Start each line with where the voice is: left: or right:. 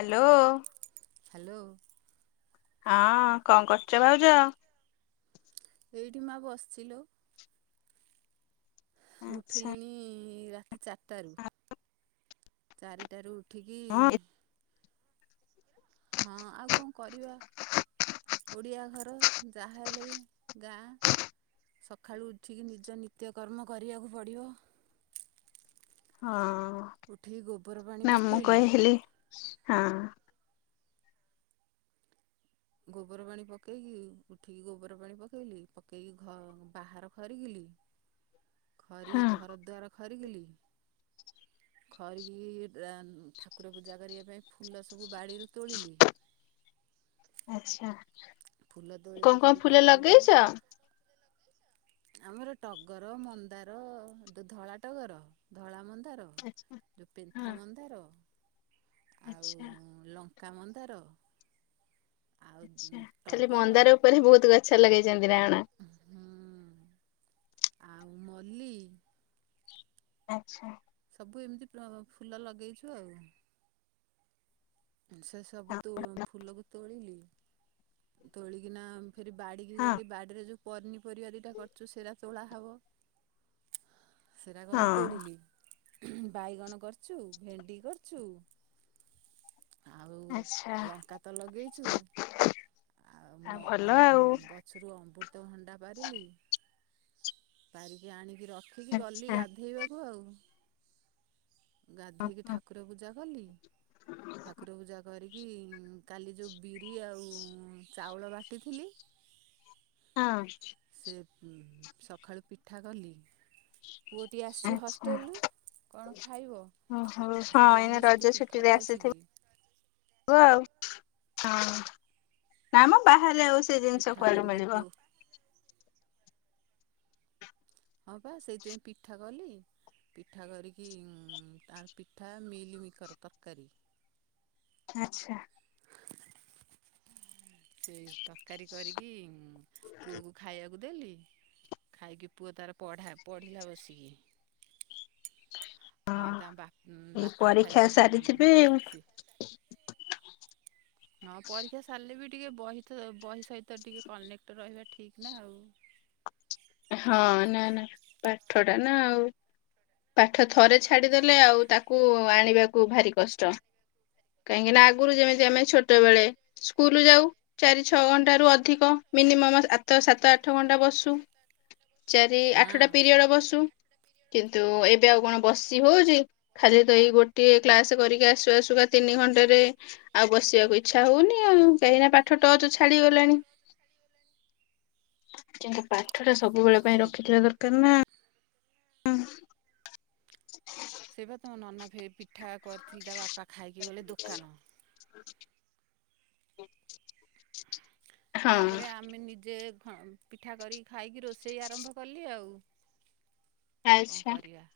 left: Hello.
right: Hello.
left: ହଁ କଁ କରୁଚ ଭାଉଜ?
right: ଏଇଠି ମା ବସଚି ଲୋ।
left: ଆଛା
right: ଉଠିଲିଣି ରାତି ଚାରଟାରୁ। ଚାରିଟାରୁ ଉଠିକି
left: ହଁ
right: ହଁ ଆଉ କଁ କରିବା? ଓଡ଼ିଆ ଘର ଯାହେଲେ ଗାଁ। ସଖାଳୁ ଉଠିକି ନିଜ ନିତ୍ୟକର୍ମ କରିବାକୁ ପଡ଼ିବ।
left: ହଁ
right: ଉଠିକି ଗୋବରପାଣି
left: ନା ମୁଁ
right: ପକେଇଲି।
left: କହିଲି ହଁ।
right: ଗୋବର ପାଣି ପକେଇକି ଉଠିକି ଗୋବର ପାଣି ପକେଇଲି ପକେଇକି ଖ ବାହାର ଖରିକିଲି।
left: ହଁ
right: ଖରିକି ଘର ଦ୍ୱାର ଖରିକିଲି। ଖରିକି ରା ଠାକୁର ପୂଜା କରିବା ପାଇଁ ଫୁଲ ସବୁ ବାଡ଼ିରୁ ତୋଳିଲି।
left: ଆଚ୍ଛା।
right: ଫୁଲ ତୋଳିକି ଫେରି କଣ କଲି ନା ଆମର ଟଗର ମନ୍ଦାର ଗୋଟେ ଧଳା ଟଗର ଧଳା ମନ୍ଦାର
left: ଆଛା
right: ଗୋଟେ
left: ହଁ
right: ପେନ୍ଥା ମନ୍ଦାର ଆଉ
left: ଆଛା
right: ଲଙ୍କା ମନ୍ଦାର। ଆଉ
left: ଖାଲି
right: ଟଗର
left: ମନ୍ଦାର ଉପରେ ବହୁତ ଗଛ ଲଗେଇଛନ୍ତି ନା କଣ?
right: ହୁଁ ଆଉ ମଲ୍ଲି
left: ଆଚ୍ଛା।
right: ସବୁ ଏମିତି ବ୍ଳ ଫୁଲ ଲଗେଇଛୁ ଆଉ। ସେ ସବୁ
left: ହଁ
right: ତୁ ଫୁଲକୁ ତୋଳିଲି। ତୋଳିକିନା ଫିରି ବାଡିକି
left: ହଁ
right: ଗଲି ବାଡିରେ ଯୋଉ ପନିପରିବା ଦୁଇଟା କରିଛୁ ସେରା ତୋଳା ହେବ, ସେରା ଗଲି
left: ହଁ
right: ତୋଳିଲି। ବାଇଗଣ କରିଚୁ, ଭେଣ୍ଡି କରିଚୁ ଆଉ
left: ଆଛା
right: ଲଙ୍କା ତ ଲଗେଇଚୁ ଆଉ
left: ଭଲ
right: ମ-ଆମ୍ବୁ-ଗ
left: ଆଉ
right: ଗଛରୁ ଅମୃତ ଭଣ୍ଡା ପାରିଲି ପାରିକି ଆଣିକି ରଖିକି ଗଲି ଗା
left: ଆଛା
right: ଗାଧେଇବାକୁ ଆଉ। ଗାଧୋଇକି
left: ହଁ
right: ଠାକୁର ପୂଜା କଲି, ଠାକୁର ପୂଜା କରିକି କି କାଲି ଯୋଉ ବିରି ଆଉ ଚାଉଳ ବାଟିଥିଲି
left: ହଁ।
right: ସେ ସଖାଳୁ ପିଠା କଲି। ପୁଅଟିି ଆସିଚି
left: ଆଛା
right: ହଷ୍ଟେଲରୁ କଣ ଖା ଖାଇବ
left: ଓହୋ
right: ସେ
left: ହଁ ଏଇନା
right: ଯାହେଲେ
left: ରଜ
right: ସେଠି ପିଠା
left: ଛୁଟିରେ
right: ପାଉଚି କି?
left: ଆସିଥିବ [unintelligible] ଆଉ ହଁ ନାଁମ ବାହାରେ ଆଉ ସେ ଜିନିଷ
right: ପିଠା
left: କୁଆଡୁ
right: କରିକି
left: ମିଳିବ।
right: ପୁଅ ହଁ ବା ସେଇଥିପାଇଁ ପିଠା କଲି। ପିଠା କରିକି ତାର ପିଠା ମିଲମିକର ତରକାରୀ।
left: ଆଚ୍ଛା।
right: ସେଇ ତକାରୀ କରିକି ପୁଅକୁ ଖାଇବାକୁ ଦେଲି ଖାଇକି ପୁଅ ତାର ପଢା ପଢ଼ିଲା ବସିକି।
left: ହଁ।
right: ଆଉ ତା ବା ବାପା
left: ପରୀକ୍ଷା
right: ଖାଇକି ଉଁ
left: ସାରିଥିବେ ଆଉ।
right: ହଁ ପରୀକ୍ଷା ସାରିଲେ ବି ଟିକେ ବହିତ ବହି ସହିତ ଟିକେ କନେକ୍ଟ ରହିବା ଠିକ୍ ନା ଆଉ।
left: ଏ-ହଁ-ନା-ନା ପାଠଟା ନା ଆଉ। ପାଠ ଥରେ ଛାଡିଦେଲେ ଆଉ ତାକୁ ଆଣିବାକୁ ଭାରି କଷ୍ଟ। କାହିଁକିନା ଆଗରୁ ଯେମିତି ଆମେ ଛୋଟବେଳେ ସ୍କୁଲ ଯାଉ ଚାରି ଛଅ ଘଣ୍ଟାରୁ ଅଧିକ ମିନିମମ୍ ଆତ ସାତ ଆଠ ଘଣ୍ଟା ବସୁ। ଚାରି ଆଠଟା
right: ହଁ
left: ପିରିୟଡ଼ ବସୁ। କିନ୍ତୁ ଏବେ ଆଉ କଣ ବସି ହଉଚି ଖାଲି ତ ଏଇ ଗୋଟିଏ କ୍ଲାସ କରିକି ଆସୁ ଆସୁକା ତିନି ଘଣ୍ଟାରେ ଆଉ ବସିବାକୁ ଇଚ୍ଛା ହଉନି ଆଉ କାହିଁକିନା ପାଠ ଟଚ ଛାଡିଗଲାଣି। କିନ୍ତୁ ପାଠ ଟା ସବୁବେଳେ ପାଇଁ
right: ସେ
left: ରଖିଥିବା ଦରକାର ନା। ହଁ।
right: ସେ ବା ତମ ନନା ଫେ ପିଠା କରିଥିଲି ତା ବାପା ଖାଇକି ଗଲେ ଦୋକାନ।
left: [inaudible] ହଁ
right: ତାପରେ ଆମେ ନିଜେ ଖ ପିଠା କରିକି ଖାଇକି ରୋଷେଇ ଆରମ୍ଭ କଲି ଆଉ କଣ
left: ଆଚ୍ଛା।
right: କରିବା।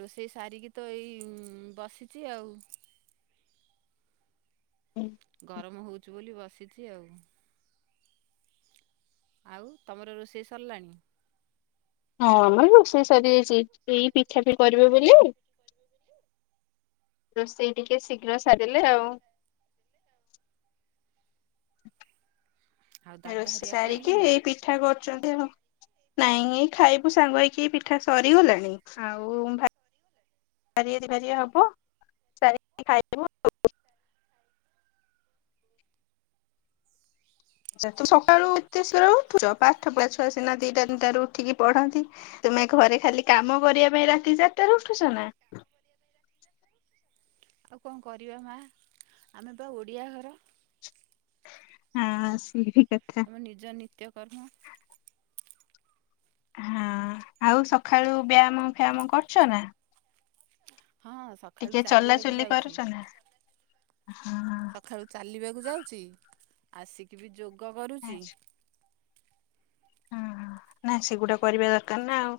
right: ରୋଷେଇ ସାରିକି ତ ଏଇ ଉଁ- ବସିଚି ଆଉ। ଗରମ ହଉଚି ବୋଲି ବସିଚି ଆଉ। ଆଉ ତମର ରୋଷେଇ ସରିଲାଣି?
left: ହଁ ଆମର ରୋଷେଇ ସରିଯାଇଚି ଏଇ ପିଠା ପି- କରିବେ ବୋଲି ରୋଷେଇ ଟିକେ ଶୀଘ୍ର ସାରିଲେ ଆଉ
right: ଆଉ ଦାଦା
left: ରୋଷେଇ
right: ହେରିଆ
left: ସାରିକି
right: ଖାଇଲେନି ନା
left: ଏଇ ପିଠା କରୁଚନ୍ତି ଆଉ। ନାଇଁ ଖାଇବୁ ସାଙ୍ଗ ହେଇକି ପିଠା ସରିଗଲାଣି ଆଉ ଭା ଭାରିଏ ଦି ଭାରିଏ ହବ [inaudible] ଖାଇଦବୁ। ତ ସକାଳୁ ଏତେ [unintelligible] ଉଠୁଚ ପାଠ ପଢା ଛୁଆ ସିନା ଦିଟା ତିନିଟାରୁ ଉଠିକି ପଢନ୍ତି ତୁମେ ଘରେ ଖାଲି କାମ କରିବା ପାଇଁ ରାତି ଚାରିଟା ର ଉଠୁଚ ନା?
right: ଆଉ କଣ କରିବା ମା ଆମେ ପା ଓଡ଼ିଆ ଘର
left: ହଁ ସିଏ ଠିକ୍ କଥା।
right: ଆମ ନିଜ ନିତ୍ୟକର୍ମ
left: ହଁ ଆଉ ସଖାଳୁ ବ୍ୟାୟାମ ଫ୍ୟାୟାମ କରୁଚ ନା?
right: ହଁ ସ
left: ଟିକେ ଚଲାଚୁଲି କରୁଚ ନା?
right: ସଖାଳୁ ଚାଲିବାକୁ ଯାଉଚି ଆସିକି ବି ଯୋଗ କରୁଚି
left: ଆଚ୍ଛା। ହଁ- ନା ସେଗୁଡା କରିବା ଦରକାର ନା ଆଉ।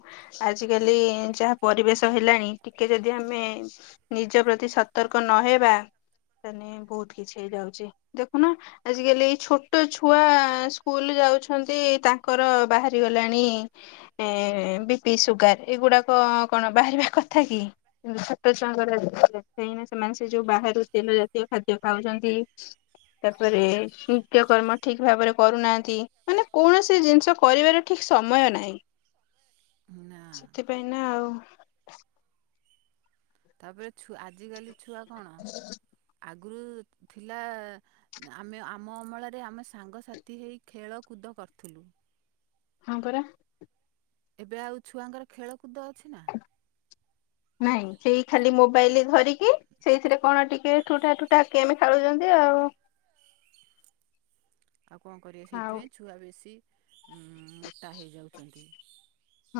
left: ଆଜିକାଲି ଯାହା ପରିବେଶ ହେଲାଣି ଟିକେ ଯଦି ଆମେ ନିଜ ପ୍ରତି ସତର୍କ ନହବା ମାନେ ବହୁତ୍ କିଛି ହେଇଯାଉଚି। ଦେଖୁନ ଆଜିକାଲି ଏଇ ଛୋଟ ଛୁଆ ସ୍କୁଲୁ ଯାଉଛନ୍ତି ତାଙ୍କ୍ ତାଙ୍କର ବାହାରି ଗଲାଣି ଏଁ ବିପି ସୁଗାର୍ ଏଗୁଡ଼ାକ କଣ ବାହାରିବା କଥା କି? ଛୋଟ ଛୁଆଙ୍କ ର କାହିଁକି ନା ସେମାନେ ସେ ଯଉ ବାହାରୁ ତେଲ ଜାତୀୟ ଖାଦ୍ୟ ଖାଉଚନ୍ତି ତାପରେ ନିତ୍ୟକର୍ମ ଠିକ୍ ଭାବେରେ କରୁନାହାନ୍ତି ମାନେ କୌଣସି ସି ଜିନିଷ କରିବାର ଠିକ୍ ସମୟ ନାହିଁ
right: ନା
left: ସେଥିପାଇଁ ନା ଆଉ।
right: ତାପରେ ଛୁ- ଆଜିକାଲି ଛୁଆ କଣ ଆଗୁରୁ ଥିଲା ଆମେ ଆମ ଅମଳରେ ଆମେ ସାଙ୍ଗସାଥି ହେଇ ଖେଳକୁଦ କରୁଥିଲୁ
left: ହଁ ପରା।
right: ଏବେ ଆଉ ଛୁଆଙ୍କର ଖେଳକୁଦ ଅଛି ନା।
left: ନାଇଁ ସେଇ ଖାଲି ମୋବାଇଲି ଧରିକି ସେଇଥିରେ କଣ ଟିକେ ଠୁଟା ଠୁଠା ଗେମେ ଖେଳୁଚନ୍ତି ଆଉ।
right: ଆଉ କଣ କରିବେ
left: ଆଉ
right: ସେଇଥିପାଇଁ ଛୁଆ ବେଶୀ ମୋଟା ହେଇ ଯାଉଚନ୍ତି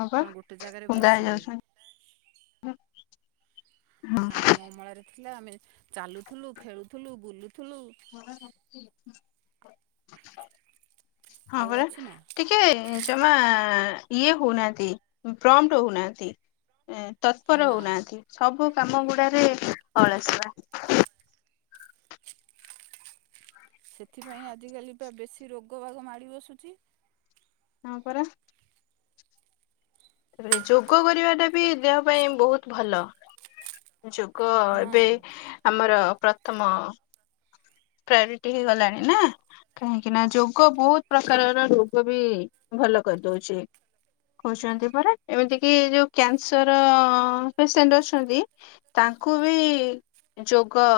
left: ହଁ ପା
right: ଗୋଟେ ଜାଗାରେ
left: କୁନ୍ଦା
right: ବସିଲେ
left: ହେଇଯାଉଛନ୍ତି
right: ଆମ ଅମଳରେ ଥିଲା ଆମେ ଚାଲୁଥୁଲୁ, ଖେଳୁଥୁଲୁ, ବୁଲୁଥୁଲୁ
left: ହଁ
right: ଆଉ
left: ପରା।
right: ଅଛି ନା
left: ଟିକେ ଜମା ଇଏ ହଉନାହାନ୍ତି ପ୍ରମ୍ଟ ହଉନାହାନ୍ତି। ତତ୍ପର
right: ନା
left: ହଉନାହାନ୍ତି ସବୁ କାମ ଗୁଡାରେ ଅଳସୁଆ।
right: ସେଥିପାଇଁ ଆଜିକାଲି ପା ବେଶୀ ରୋଗ ବାଗ ମାଡି ବସୁଚି।
left: ହଁ ପରା। ରେ ଯୋଗ କରିବାଟା ବି ଦେହ ପାଇଁ ବହୁତ୍ ଭଲ। ଯୋଗ
right: ହଁ
left: ଏବେ ଆମର ପ୍ରଥମ ପ୍ରାୟୋରିଟି ହେଇଗଲାଣି ନା। କାହିଁକି ନା ଯୋଗ ବହୁତ ପ୍ରକାରର ରୋଗ ବି ଭଲ କରି ଦଉଚି। କହୁଛନ୍ତି ପରା ଏମିତି କି ଯୋଉ କ୍ୟାନସର ପେସେଣ୍ଟ ଅଛନ୍ତି। ତାଙ୍କୁ ବି ଯୋଗ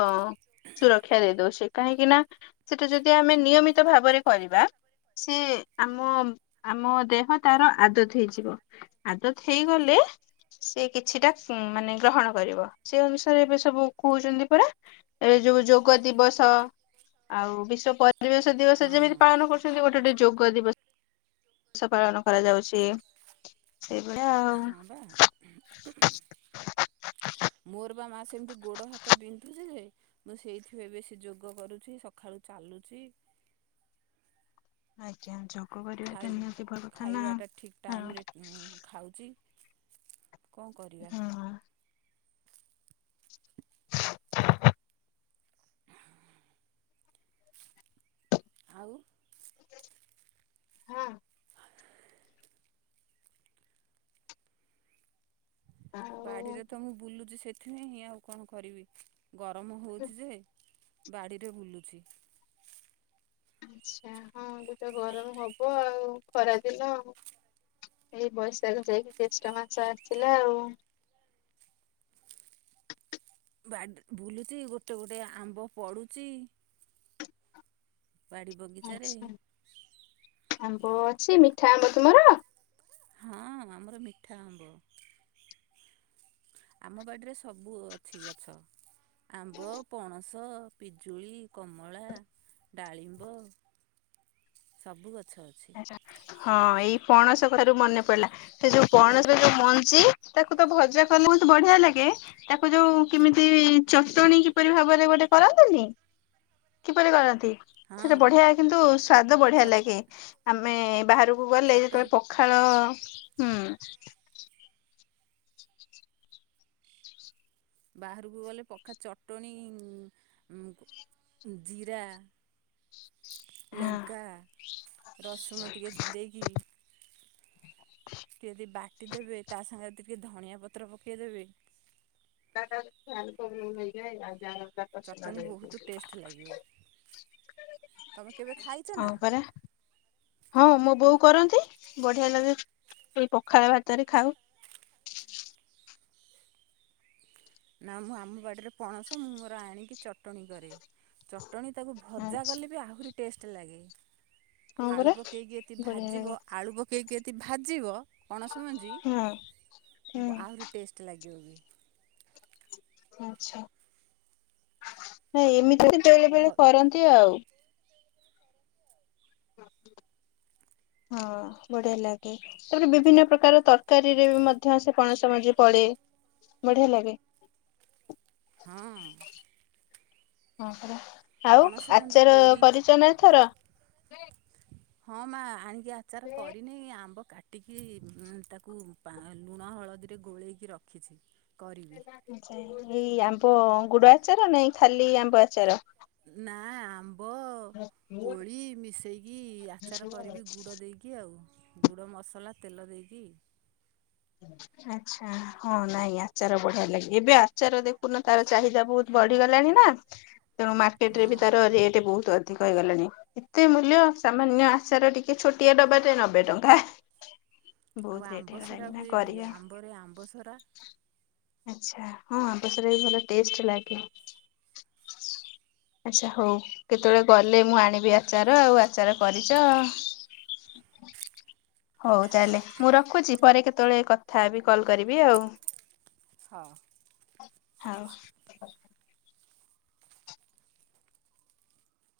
left: ସୁରକ୍ଷା ଦେଇ ଦଉଚି କାହିଁକି ନା ସେଟା ଯଦି ଆମେ ନିୟମିତ ଭାବରେ କରିବା। ସିଏ ଆମ ଆମ ଦେହ ତାର ଆଦତ ହେଇଯିବ। ଆଦତ ହେଇଗଲେ ସେ କିଛିଟା ହୁଁ ମାନେ ଗ୍ରହଣ କରିବ ସେ ଅନୁସାରେ ଏବେ ସବୁ କହୁଛନ୍ତି ପରା। ଏ ଯୋଉ ଯୋଗ ଦିବସ। ଆଉ ବିଶ୍ଵ ପରିବେଶ ଦିବସ
right: ହଁ
left: ଯେମିତି ପାଳନ କରୁଛନ୍ତି ଗୋଟେ ଟେ ଯୋଗ ଦିବ ଷ ପାଳନ କରାଯାଉଛି। ସେଇଭଳିଆ ଆଉ।
right: ହଁ ବା। ମୋର ବା ମା ସେମିତି ଗୋଡ ହାତ ବିନ୍ଧୁଛି ଯେ ମୁଁ ସେଇଥିପାଇ ବେଶୀ ଯୋଗ କରୁଚି ସଖାଳୁ ଚାଲୁଚି।
left: ଆଜ୍ଞା ଯୋ
right: ଖାଇ ଖାଇବାଟା ଠିକ୍
left: ଆଉ
right: ଟାଇମରେ ଖାଉଚି। କଣ କରିବା।
left: ହଁ।
right: ଆଉ।
left: ହଁ। [inaudible]
right: ବାଡ଼ିରେ ତ ମୁଁ ବୁଲୁଛି ସେଥିପାଇଁ ଆଉ କଣ କରିବି ଗରମ ହଉଛି ଯେ ବାଡ଼ିରେ ବୁଲୁଛି।
left: ଆଚ୍ଛା ହଁ [unintelligible] ଗରମ ହବ ଆଉ ଖରା ଦିନ ଆଉ। ଏଇ ବୈଶାଖ ଯାଇକି ଜ୍ୟେଷ୍ଠ ମାସ ଆସିଲା ଆଉ।
right: ବା ବୁଲୁଚି ଗୋଟେ ଗୋଟେ ଆମ୍ବ ପଡ଼ୁଚି। ବାଡ଼ି ବଗିଚାରେ।
left: ଆଚ୍ଛା ଆମ୍ବ ଅଛି ମିଠା ଆମ୍ବ ତୁମର।
right: ହଁ ଆମର ମିଠା ଆମ୍ବ। ଆମ ବାଡ଼ିରେ ସବୁ ଅଛି ଗଛ। ଆମ୍ବ, ପଣସ, ପିଜୁଳି, କମଳା। ଡାଳିମ୍ବ ସବୁ ଗଛ ଅଛି।
left: ହଁ ଏଇ ପଣସ କଥାରୁ ମନେ ପଇଲା। ସେ ଯୋଉ ପଣସରେ ଯୋଉ ମଞ୍ଜି ତାକୁ ତ ଭଜା କଲେ ବହୁତ ମତେ ବଢିଆ ଲାଗେ। ତାକୁ ଯୋଉ କେମିତି ଚଟଣି କିପରି ଭାବରେ ଗୋଟେ କରନ୍ତିନି। କିପରି କରନ୍ତି? ସେଟା
right: ହଁ
left: ବଢିଆ କିନ୍ତୁ ସ୍ଵାଦ ବଢିଆ
right: ଚ
left: ଲାଗେ ଆମେ ବାହାରକୁ ଗଲେ
right: ଚଟଣି
left: ଯେତେବେଳେ ପ ଖାଳ ହୁଁ।
right: ବାହାରକୁ ଗଲେ ପଖା ଚଟଣୀ ଉଁ ଜୀରା। ଲଙ୍କା ରସୁଣ ଟିକିଏ ଦେଇକି। କେ ଦି ବାଟି ଦେବେ ତା ସାଙ୍ଗେରେ ଟିକେ ଧଣିଆ ପତ୍ର ପକେଇଦେବେ।
left: [unintelligible]
right: ଚଟଣି ବହୁତ ଟେଷ୍ଟେ ଲାଗିବ ତମେ କେବେ ଖାଇଚ
left: ହଁ
right: ନା?
left: ପରା ହଁ ମୋ ବୋଉ କରନ୍ତି ବଢିଆ ଲାଗେ ଏଇ ପଖାଳ ଭାତରେ ଖାଉ।
right: ନାଁ ମୁଁ ଆମ ବାଡିରେ ପଣସ ମୁଁ ମୋର ଆଣିକି ଚଟଣି କରେ। ଚଟଣି ତାକୁ ଭଜା
left: ଆଚ୍ଛା
right: କଲେ ବି ଆହୁରି ଟେଷ୍ଟେ ଲାଗେ।
left: ହଁ
right: ଆଳୁ
left: ପରା
right: ପକେଇକି ଏତିି
left: ବଢିଆ ଲାଗେ
right: ଭାଜିବ ଆଳୁ ପକେଇକି ଏତିି ଭାଜିବ ପଣସ ମଞ୍ଜି
left: ହଁ ହୁଁ
right: ବ ଆହୁରି ଟେଷ୍ଟେ ଲାଗିବ।
left: ଆଚ୍ଛା ହେ ଏମିତି ତ ବେଳେ ବେଳେ କରନ୍ତି ଆଉଁ।
right: [unintelligible]
left: ହଁ ବଢିଆ ଲାଗେ। ତାପରେ ବିଭିନ୍ନ ପ୍ରକାର ତରକାରୀ ରେ ବି ମଧ୍ୟ ସେ ପଣସ ମଞ୍ଜି ପଡେ ବଢିଆ ଲାଗେ।
right: ହଁ।
left: ହଁ ପରା ଆଉ
right: ପଣସ ମଞ୍ଜି
left: ଆଚାର
right: ପୋଡ଼ି
left: କରିଛ ନାଁ ଏଥର।
right: ହଁ ମା ଆଣିକି ଆଚାର କରିନି ଆମ୍ବ କାଟ କାଟିକି ତାକୁ ଲୁଣ ହଳଦୀରେ ଗୋଳେଇକି ରଖିଛି କରିବି।
left: ଖାଲି ଆଚାର ଏଇ ଆମ୍ବ ଗୁଡ ଆଚାର ନାଇଁ ଖାଲି ଆମ୍ବ ଆଚାର।
right: ନାଁ ଆମ୍ବ କୋଳି ମିଶେଇକି ଆଚାର କରିବି ଗୁଡ ଦେଇକି। କି ଆଉଁ ଗୁଡ ମସଲା ତେଲ ଦେଇକି।
left: ଆଚ୍ଛା। ହଁ ନାଇଁ ଆଚାର ବଢିଆ ଲାଗେ ଏବେ ଆଚାର ଦେଖୁନ ତାର ଚାହିଦା ବହୁତ ବଢିଗଲାଣି ନାଁ। ତ ମାର୍କେଟ ରେ
right: ହଁ
left: ବି ତାର ରେଟ୍ ବହୁତ ଅଧିକ। କ ହେଇଗଲାଣି ଏତେ ମୂଲ୍ୟ ସାମାନ୍ୟ ଆଚାର ଟିକେ ଛୋଟିଆ ଡବାଟେ ନବେ ଟଙ୍କା। ବହୁତ
right: ଆଉ
left: ରେଟ୍
right: ଆମ୍ବ
left: ହେଇଗଲାଣି
right: ସରା
left: ନା
right: ହୁଏ ବି
left: କରିବା
right: ଆମ୍ବରେ ଆମ୍ବ ସରା।
left: ଆଚ୍ଛା ହଁ ଆମ୍ବ ସରା ବି ଭଲ ଟେଷ୍ଟେ ଲାଗେ।
right: [unintelligible]
left: ଆଚ୍ଛା ହଉ କେତେବେଳେ ଗଲେ ମୁଁ ଆଣିବି ଆଚାର ଆଉଁ ଆଚାର କରିଛ।
right: [unintelligible]
left: ହଉ ତାହଲେ ମୁଁ ରଖୁଛି ପରେ କେତେ କେତେବେଳେ କଥା ହେବି କଲ୍ କରିବି ଆଉଁ।
right: ହଁ।
left: ଥାଉଁ।